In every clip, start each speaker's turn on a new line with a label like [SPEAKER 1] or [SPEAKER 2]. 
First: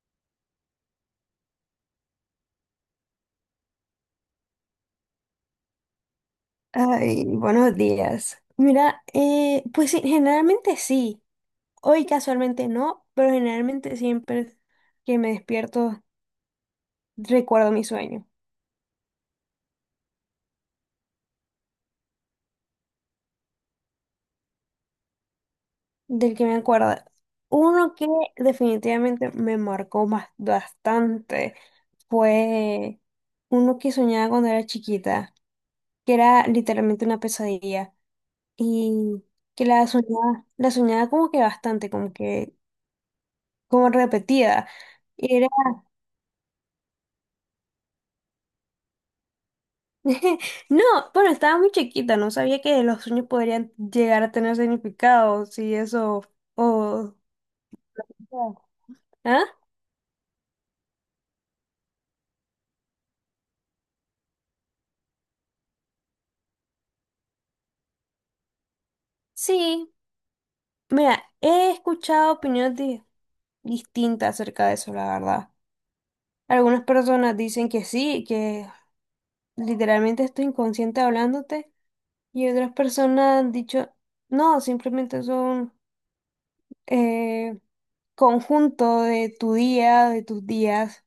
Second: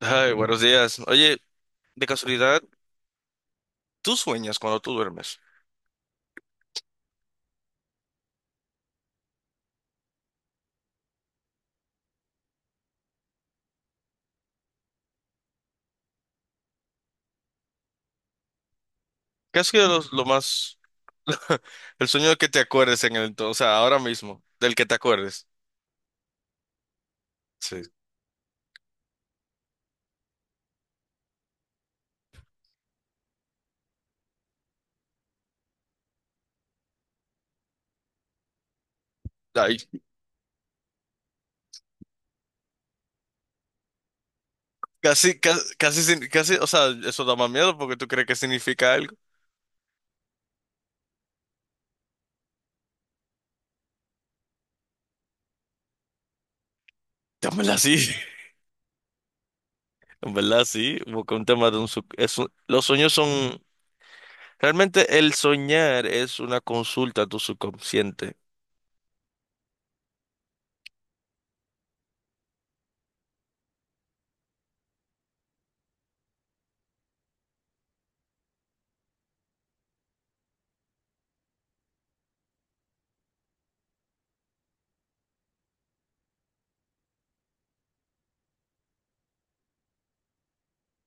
[SPEAKER 1] Ay, buenos días. Oye, de casualidad, ¿tú sueñas cuando tú duermes?
[SPEAKER 2] Ay, buenos días. Mira, pues sí, generalmente sí. Hoy casualmente no, pero generalmente siempre que me despierto recuerdo mi sueño,
[SPEAKER 1] ¿Qué ha sido lo más, el sueño que te acuerdes en el entonces, o sea, ahora mismo, del que te acuerdes?
[SPEAKER 2] del que me acuerdo.
[SPEAKER 1] Sí.
[SPEAKER 2] Uno que definitivamente me marcó más, bastante fue uno que soñaba cuando era chiquita, que era literalmente una pesadilla y que
[SPEAKER 1] Ay,
[SPEAKER 2] la soñaba como que bastante, como repetida.
[SPEAKER 1] casi, casi, casi, casi, o sea, eso da más miedo porque tú crees que significa algo.
[SPEAKER 2] No, bueno, estaba muy chiquita, no sabía que los sueños podrían llegar a tener significado, si eso, o...
[SPEAKER 1] En verdad sí,
[SPEAKER 2] ¿Ah?
[SPEAKER 1] en verdad sí, porque un tema de un, sub- es un- los sueños son, realmente el soñar es una consulta a tu subconsciente.
[SPEAKER 2] Sí, mira, he escuchado opiniones distintas acerca de eso, la verdad. Algunas personas dicen que sí, que literalmente estoy inconsciente hablándote, y otras personas han dicho, no, simplemente son eh, conjunto de tu día, de tus días.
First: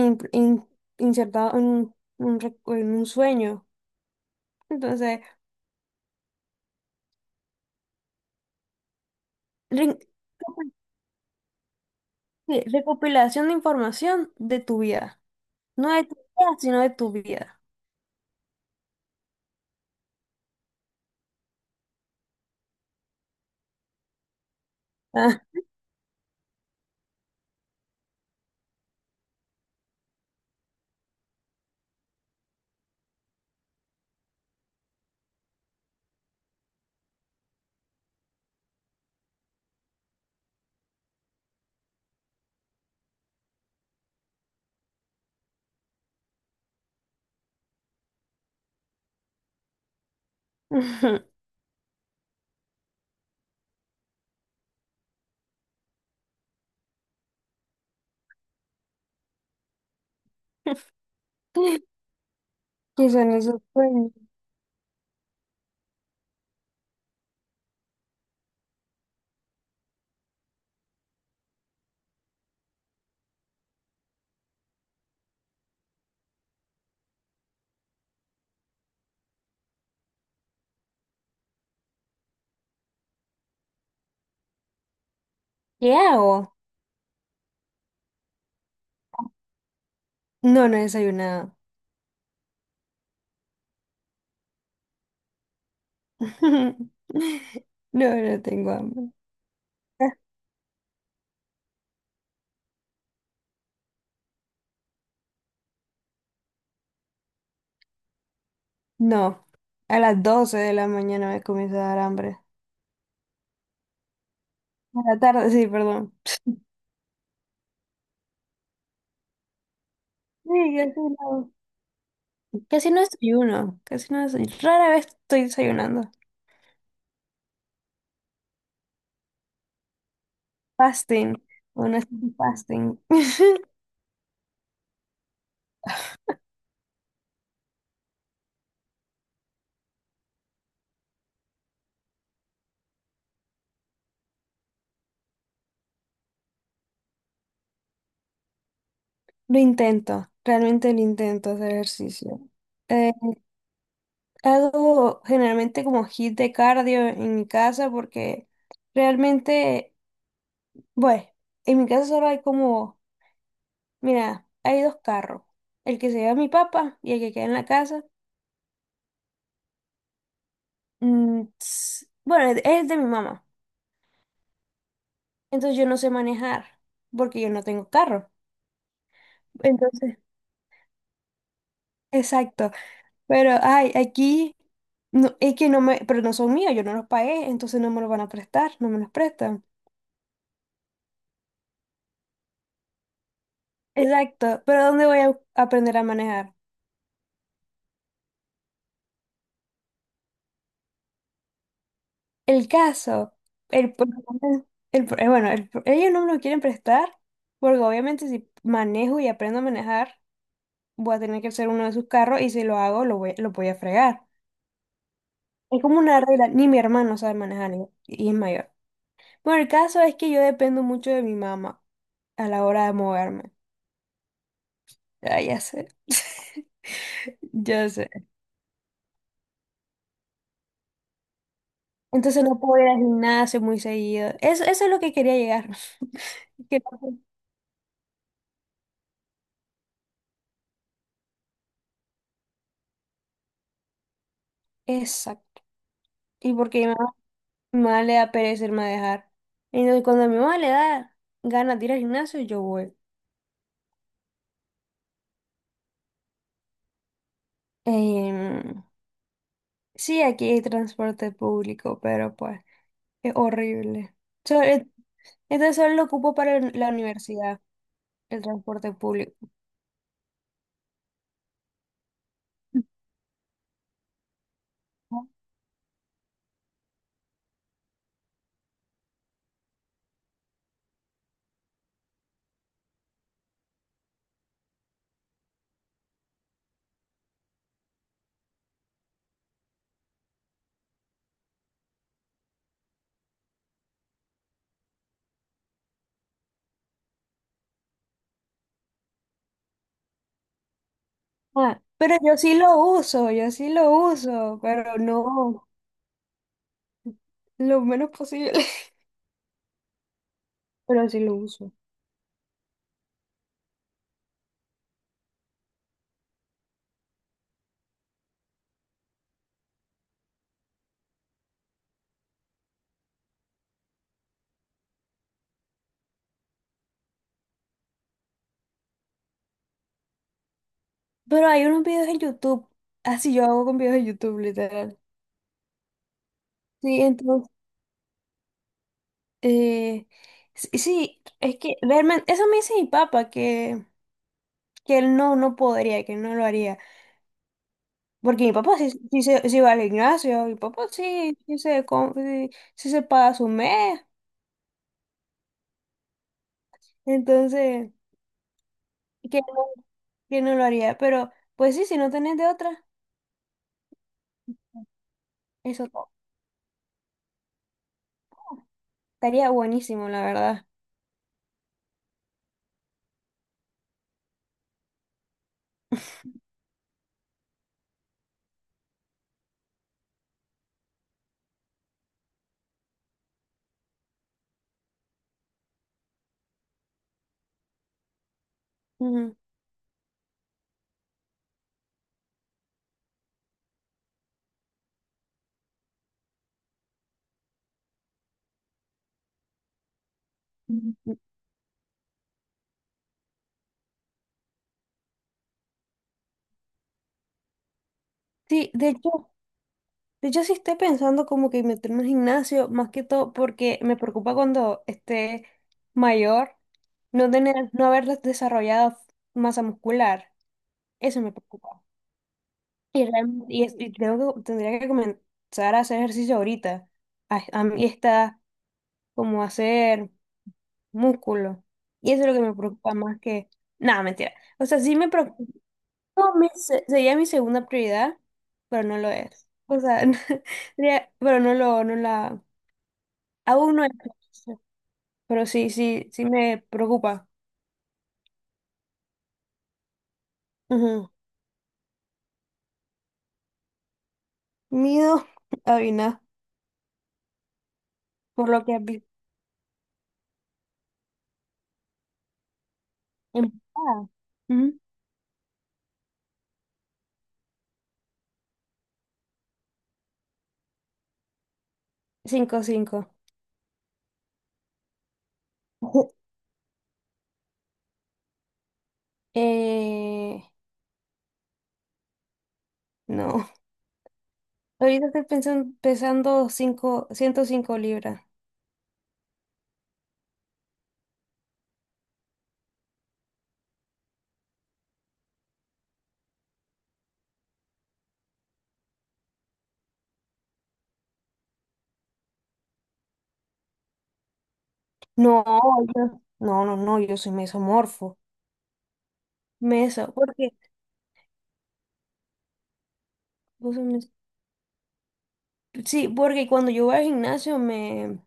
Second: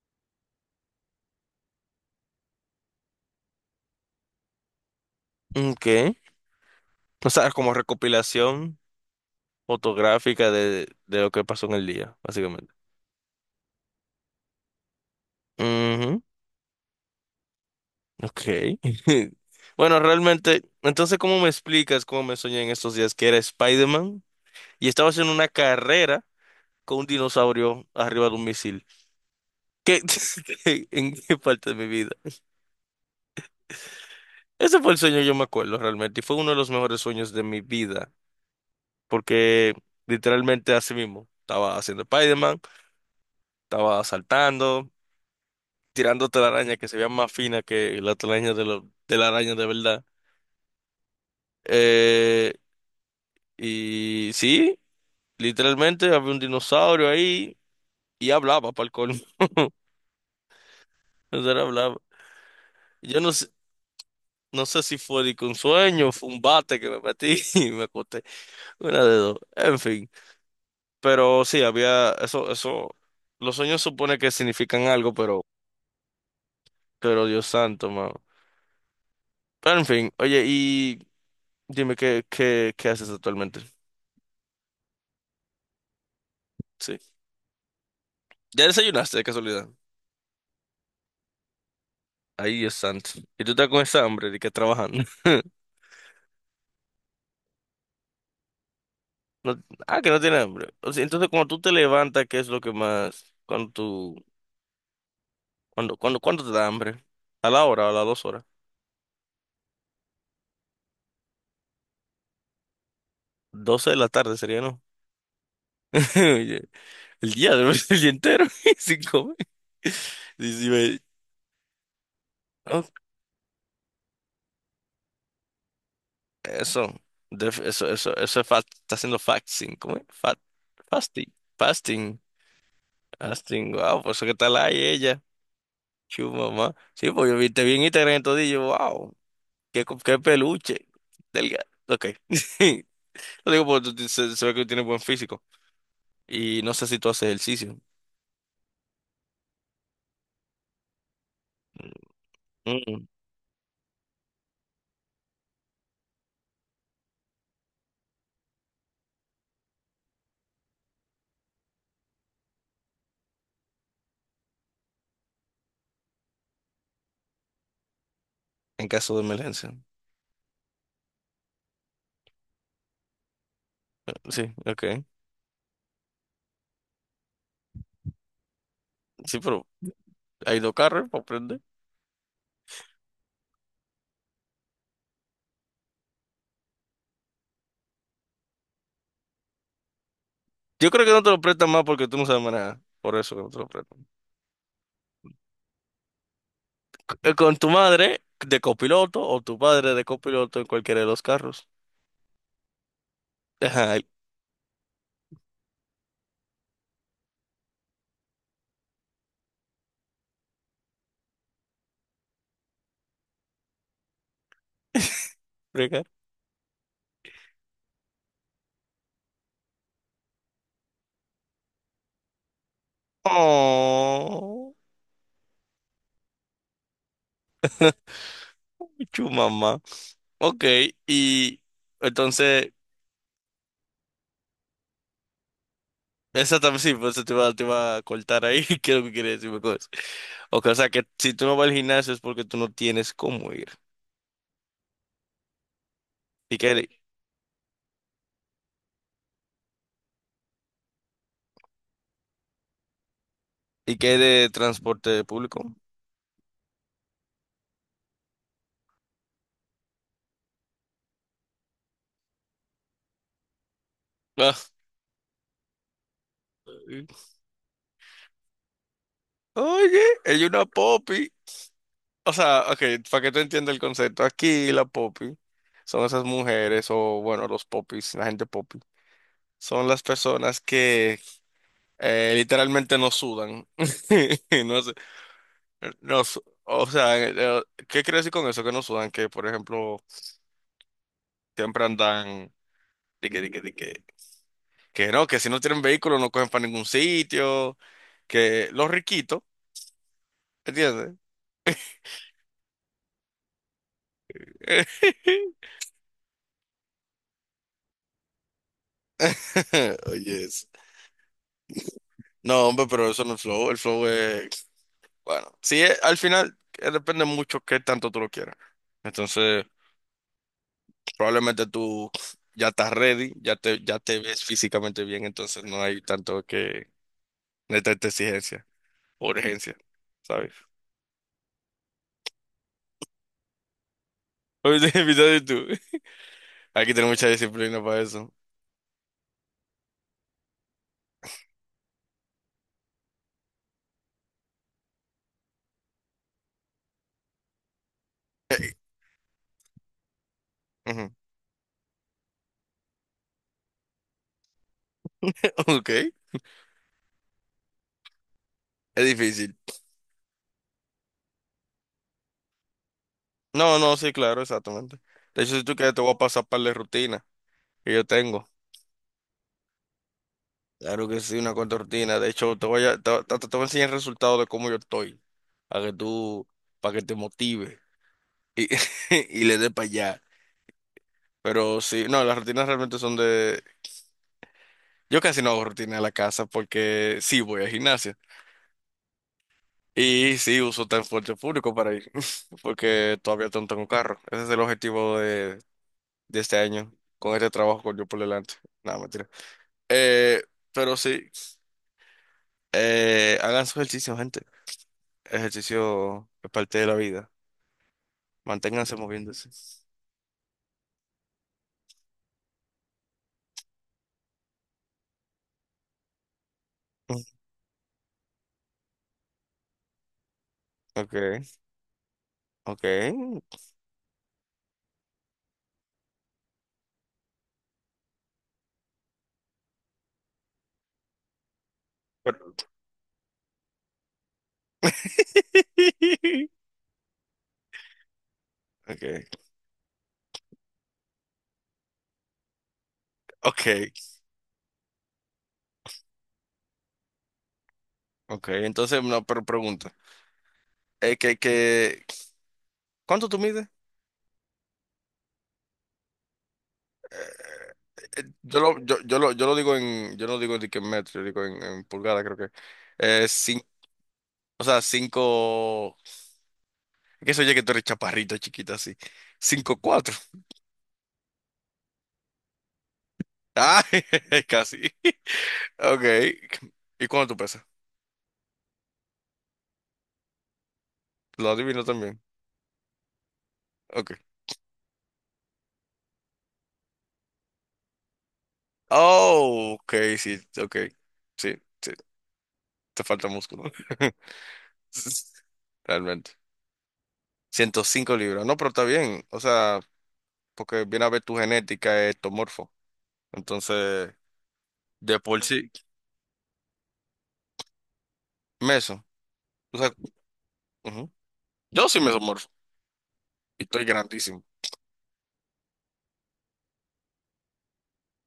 [SPEAKER 2] in- in- insertado en un en un sueño. Entonces,
[SPEAKER 1] ¿Qué? O sea, como recopilación
[SPEAKER 2] re-
[SPEAKER 1] fotográfica de lo que pasó en el día,
[SPEAKER 2] sí,
[SPEAKER 1] básicamente.
[SPEAKER 2] recopilación de información de tu vida. No de tu
[SPEAKER 1] Ujú,
[SPEAKER 2] vida, sino de tu vida.
[SPEAKER 1] ok. Bueno, realmente, entonces, ¿cómo me explicas cómo me soñé en estos días que era Spider-Man y estaba haciendo
[SPEAKER 2] Ah.
[SPEAKER 1] una carrera con un dinosaurio arriba de un misil? ¿Qué, en qué parte de mi vida? Ese fue el sueño, yo me acuerdo realmente, y fue uno de los mejores sueños de mi vida, porque literalmente así mismo, estaba haciendo Spider-Man, estaba saltando, tirando telaraña que se vean más fina que la telaraña de la araña de verdad. Eh, y sí, literalmente había un dinosaurio ahí y hablaba para el colmo. O sea, hablaba.
[SPEAKER 2] ¿Qué
[SPEAKER 1] Yo
[SPEAKER 2] son
[SPEAKER 1] no sé,
[SPEAKER 2] esos sueños?
[SPEAKER 1] no sé si fue de que un sueño, fue un bate que me metí y me acosté. Una de dos. En fin. Pero sí, había eso, eso. Los sueños supone que significan algo, pero, Dios santo, mano. Pero en fin, oye, y dime qué haces actualmente.
[SPEAKER 2] ¿Qué hago?
[SPEAKER 1] Sí. ¿Ya desayunaste de casualidad?
[SPEAKER 2] No, no he desayunado.
[SPEAKER 1] Ahí es santo. Y tú estás con esa hambre de que trabajando.
[SPEAKER 2] No, no tengo hambre.
[SPEAKER 1] No- ah,
[SPEAKER 2] Ah,
[SPEAKER 1] que no tienes hambre. O sea, entonces, cuando tú te levantas, ¿qué es lo que más? Cuando tú, cuando, cuando, ¿Cuándo te da hambre? ¿A la hora o a las 2 horas?
[SPEAKER 2] no, a las 12:00 de la mañana me comienza a dar hambre.
[SPEAKER 1] 12 de la tarde sería, ¿no?
[SPEAKER 2] A la tarde, sí, perdón.
[SPEAKER 1] Oye, el día, el día entero sin comer.
[SPEAKER 2] Sí,
[SPEAKER 1] Sí, sí,
[SPEAKER 2] casi
[SPEAKER 1] ve.
[SPEAKER 2] no.
[SPEAKER 1] Oh,
[SPEAKER 2] Casi no desayuno, casi no desayuno. Rara vez estoy desayunando.
[SPEAKER 1] eso, Def- eso es fast, está haciendo fasting, ¿cómo es? Fasting,
[SPEAKER 2] Fasting. Bueno, es
[SPEAKER 1] fasting,
[SPEAKER 2] fasting.
[SPEAKER 1] fasting, wow, por eso que está la ella, chu mamá. Sí, pues yo vi te vi en Instagram todo y yo, wow. Qué peluche. Delgado. Ok. Lo digo porque tú se ve que tiene buen físico. Y no sé si tú haces ejercicio.
[SPEAKER 2] Lo intento, realmente lo intento hacer ejercicio.
[SPEAKER 1] Mm,
[SPEAKER 2] Eh, hago generalmente como hit de cardio en mi casa porque realmente, bueno, en mi casa solo hay como, mira, hay dos carros, el que se lleva mi papá y el que queda en la casa.
[SPEAKER 1] En caso de emergencia.
[SPEAKER 2] Bueno, es de mi mamá,
[SPEAKER 1] Sí, ok.
[SPEAKER 2] entonces yo no sé manejar porque yo no tengo carro.
[SPEAKER 1] Sí, pero
[SPEAKER 2] Entonces,
[SPEAKER 1] hay dos carros para prender.
[SPEAKER 2] exacto. Pero, ay, aquí no, es que no me, pero no son míos, yo no los pagué, entonces no me los van a prestar, no me los prestan.
[SPEAKER 1] Yo creo que no te lo prestan más porque tú no sabes manejar. Por eso que no te lo prestan.
[SPEAKER 2] Exacto, pero ¿dónde voy a aprender a manejar?
[SPEAKER 1] Con tu madre de copiloto o tu padre de copiloto en cualquiera de los carros.
[SPEAKER 2] El caso, el,
[SPEAKER 1] Ay,
[SPEAKER 2] pro- el pro- bueno, el pro- ellos no me lo quieren prestar, porque obviamente si manejo y aprendo a manejar, voy a tener que ser uno de sus carros y si lo hago, lo voy a fregar. Es como
[SPEAKER 1] rica.
[SPEAKER 2] una regla, ni mi hermano sabe manejar y es mayor. Bueno, el caso es que yo dependo mucho de mi mamá a la hora de moverme.
[SPEAKER 1] Oh,
[SPEAKER 2] Ah, ya sé. Ya sé.
[SPEAKER 1] chu mamá. Ok, y
[SPEAKER 2] Entonces no
[SPEAKER 1] entonces.
[SPEAKER 2] puedo ir al gimnasio muy seguido. Eso es lo que quería llegar. Que
[SPEAKER 1] Exactamente, sí,
[SPEAKER 2] no
[SPEAKER 1] por
[SPEAKER 2] puedo.
[SPEAKER 1] eso te iba a cortar ahí, que quieres decirme cosas. Ok, o sea que si tú no vas al gimnasio es porque tú no tienes cómo ir.
[SPEAKER 2] Exacto. Y
[SPEAKER 1] ¿Y qué,
[SPEAKER 2] porque mi
[SPEAKER 1] hay-
[SPEAKER 2] mamá, Mi mamá le da pereza irme a dejar. Entonces cuando a mi mamá le da ganas de ir al gimnasio, yo voy.
[SPEAKER 1] y qué hay de transporte público?
[SPEAKER 2] Em, sí, aquí hay transporte público, pero pues es horrible.
[SPEAKER 1] Ah,
[SPEAKER 2] So- eh, entonces solo lo ocupo para la
[SPEAKER 1] eh,
[SPEAKER 2] universidad, el transporte público.
[SPEAKER 1] Oye, hay una popi. O sea, ok, para que tú entiendas el concepto, aquí la popi son esas mujeres o, bueno, los popis, la gente popi. Son las personas que literalmente no sudan. No sé, no, o sea, ¿qué quiero decir con eso? Que no sudan, que por ejemplo... Siempre andan de que, que no, que si no tienen vehículo no cogen para ningún sitio, que los riquitos, ¿entiendes?
[SPEAKER 2] Ah, pero yo sí lo uso, yo sí lo uso, pero no lo menos posible,
[SPEAKER 1] Oye, eso.
[SPEAKER 2] pero sí lo uso.
[SPEAKER 1] No, hombre, pero eso no es flow. El flow es, bueno, sí, al final depende mucho qué tanto tú lo quieras. Entonces, probablemente tú ya estás ready, ya te ves físicamente bien, entonces no hay tanto que, no hay tanta exigencia o urgencia, ¿sabes?
[SPEAKER 2] Pero hay unos videos en YouTube, así yo hago con videos en YouTube,
[SPEAKER 1] Oye,
[SPEAKER 2] literal.
[SPEAKER 1] invitado tú. Hay que
[SPEAKER 2] Sí,
[SPEAKER 1] tener mucha
[SPEAKER 2] entonces,
[SPEAKER 1] disciplina para eso.
[SPEAKER 2] eh, sí, sí, es que realmente, eso me dice mi papá, que él no, no podría, que él no lo haría. Porque mi papá sí, sí, sí va al gimnasio, mi papá sí, sí se, sí, sí se paga su mes,
[SPEAKER 1] Ok,
[SPEAKER 2] entonces,
[SPEAKER 1] es
[SPEAKER 2] que
[SPEAKER 1] difícil.
[SPEAKER 2] no, que no lo haría. Pero, pues sí, si no tenés de otra.
[SPEAKER 1] No, no, sí, claro, exactamente. De hecho, si tú
[SPEAKER 2] Eso
[SPEAKER 1] quieres, te voy a pasar para la rutina que yo tengo.
[SPEAKER 2] estaría buenísimo, la verdad.
[SPEAKER 1] Claro que sí, una cuanta rutina. De hecho, te voy a enseñar el resultado de cómo yo estoy, para que tú, para que te motive y, y le dé para allá. Pero sí, no, las rutinas realmente son de... Yo casi no hago rutina en la casa porque sí voy al gimnasio
[SPEAKER 2] Ujú.
[SPEAKER 1] y sí uso transporte público para ir, porque todavía no tengo carro. Ese es el objetivo de este año con este trabajo con yo por delante. Nada, mentira. Eh, pero
[SPEAKER 2] Ujú.
[SPEAKER 1] sí, hagan su ejercicio, gente. Ejercicio es parte de la vida.
[SPEAKER 2] Sí,
[SPEAKER 1] Manténganse moviéndose.
[SPEAKER 2] de hecho sí estoy pensando como que meterme al gimnasio, más que todo porque me preocupa cuando esté mayor
[SPEAKER 1] Mm.
[SPEAKER 2] no tener, no haber desarrollado masa muscular.
[SPEAKER 1] Ok,
[SPEAKER 2] Eso me preocupa. Y,
[SPEAKER 1] ok.
[SPEAKER 2] realmente, y tendría que comenzar a hacer ejercicio ahorita. A mí está como hacer músculo. Y eso es lo que me
[SPEAKER 1] Pero-
[SPEAKER 2] preocupa más que... Nada, mentira. O sea, sí me preocupa. No, sería mi segunda prioridad, pero no lo
[SPEAKER 1] Ok,
[SPEAKER 2] es. O sea, no, sería, pero no lo, no la,
[SPEAKER 1] ok,
[SPEAKER 2] aún no es. Pero sí, sí, sí me preocupa.
[SPEAKER 1] ok. Entonces, no, pero pregunta.
[SPEAKER 2] Ujú.
[SPEAKER 1] Eh, que, que, ¿Cuánto tú mides?
[SPEAKER 2] Miedo, Avina, por
[SPEAKER 1] Yo
[SPEAKER 2] lo que
[SPEAKER 1] lo,
[SPEAKER 2] has
[SPEAKER 1] yo,
[SPEAKER 2] visto.
[SPEAKER 1] yo lo, yo lo digo en, yo no digo de que en metro, yo digo en pulgada, creo que. Eh, cin-
[SPEAKER 2] Empatada.
[SPEAKER 1] o
[SPEAKER 2] Ujú.
[SPEAKER 1] sea, cinco. Que eso ya que tú eres chaparrito, chiquita, así. 5'4".
[SPEAKER 2] 5'5".
[SPEAKER 1] Ah, casi. Ok.
[SPEAKER 2] Ujú.
[SPEAKER 1] ¿Y cuánto tú pesas?
[SPEAKER 2] Eh,
[SPEAKER 1] Lo adivino también.
[SPEAKER 2] no.
[SPEAKER 1] Ok.
[SPEAKER 2] Ahorita estoy pesando cinco, 105 libras.
[SPEAKER 1] Oh, ok, sí, ok. Sí, sí. Te falta músculo. Realmente. 105 libras. No, pero está bien. O sea, porque viene a ver tu genética ectomorfo. Entonces, de por
[SPEAKER 2] No,
[SPEAKER 1] sí,
[SPEAKER 2] no, no, no, yo soy mesomorfo.
[SPEAKER 1] meso. O sea,
[SPEAKER 2] Meso, porque
[SPEAKER 1] ujú. Yo soy mesomorfo. Y estoy grandísimo.
[SPEAKER 2] sí, porque cuando yo voy al gimnasio me,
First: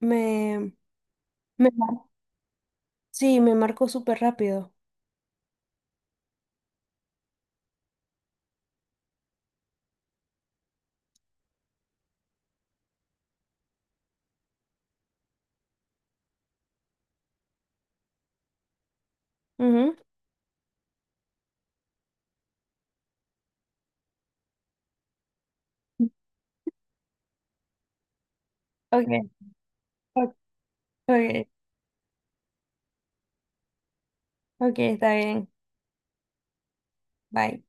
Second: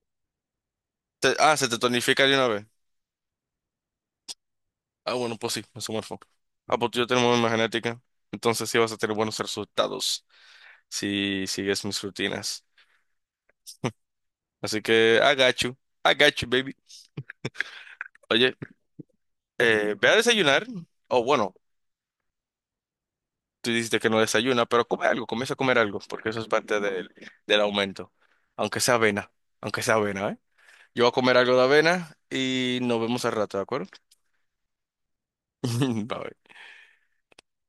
[SPEAKER 2] me,
[SPEAKER 1] Se
[SPEAKER 2] me
[SPEAKER 1] te
[SPEAKER 2] mar-
[SPEAKER 1] tonifica de una vez.
[SPEAKER 2] sí, me marco súper rápido.
[SPEAKER 1] Ah, bueno, pues sí, eso me fue. Ah, pues tú ya tenemos una genética. Entonces sí vas a tener buenos resultados si sigues mis rutinas. Así que, I got you. I got you, baby. Oye,
[SPEAKER 2] Ujú.
[SPEAKER 1] ve a desayunar. O bueno, tú dijiste que no desayuna, pero come algo, comienza a comer algo, porque eso es parte del aumento. Aunque sea avena,
[SPEAKER 2] Ok,
[SPEAKER 1] aunque sea avena,
[SPEAKER 2] ok,
[SPEAKER 1] ¿eh? Yo voy a comer
[SPEAKER 2] ok,
[SPEAKER 1] algo de avena y nos vemos al rato, ¿de acuerdo?
[SPEAKER 2] ok, está bien.
[SPEAKER 1] Bye.
[SPEAKER 2] Bye.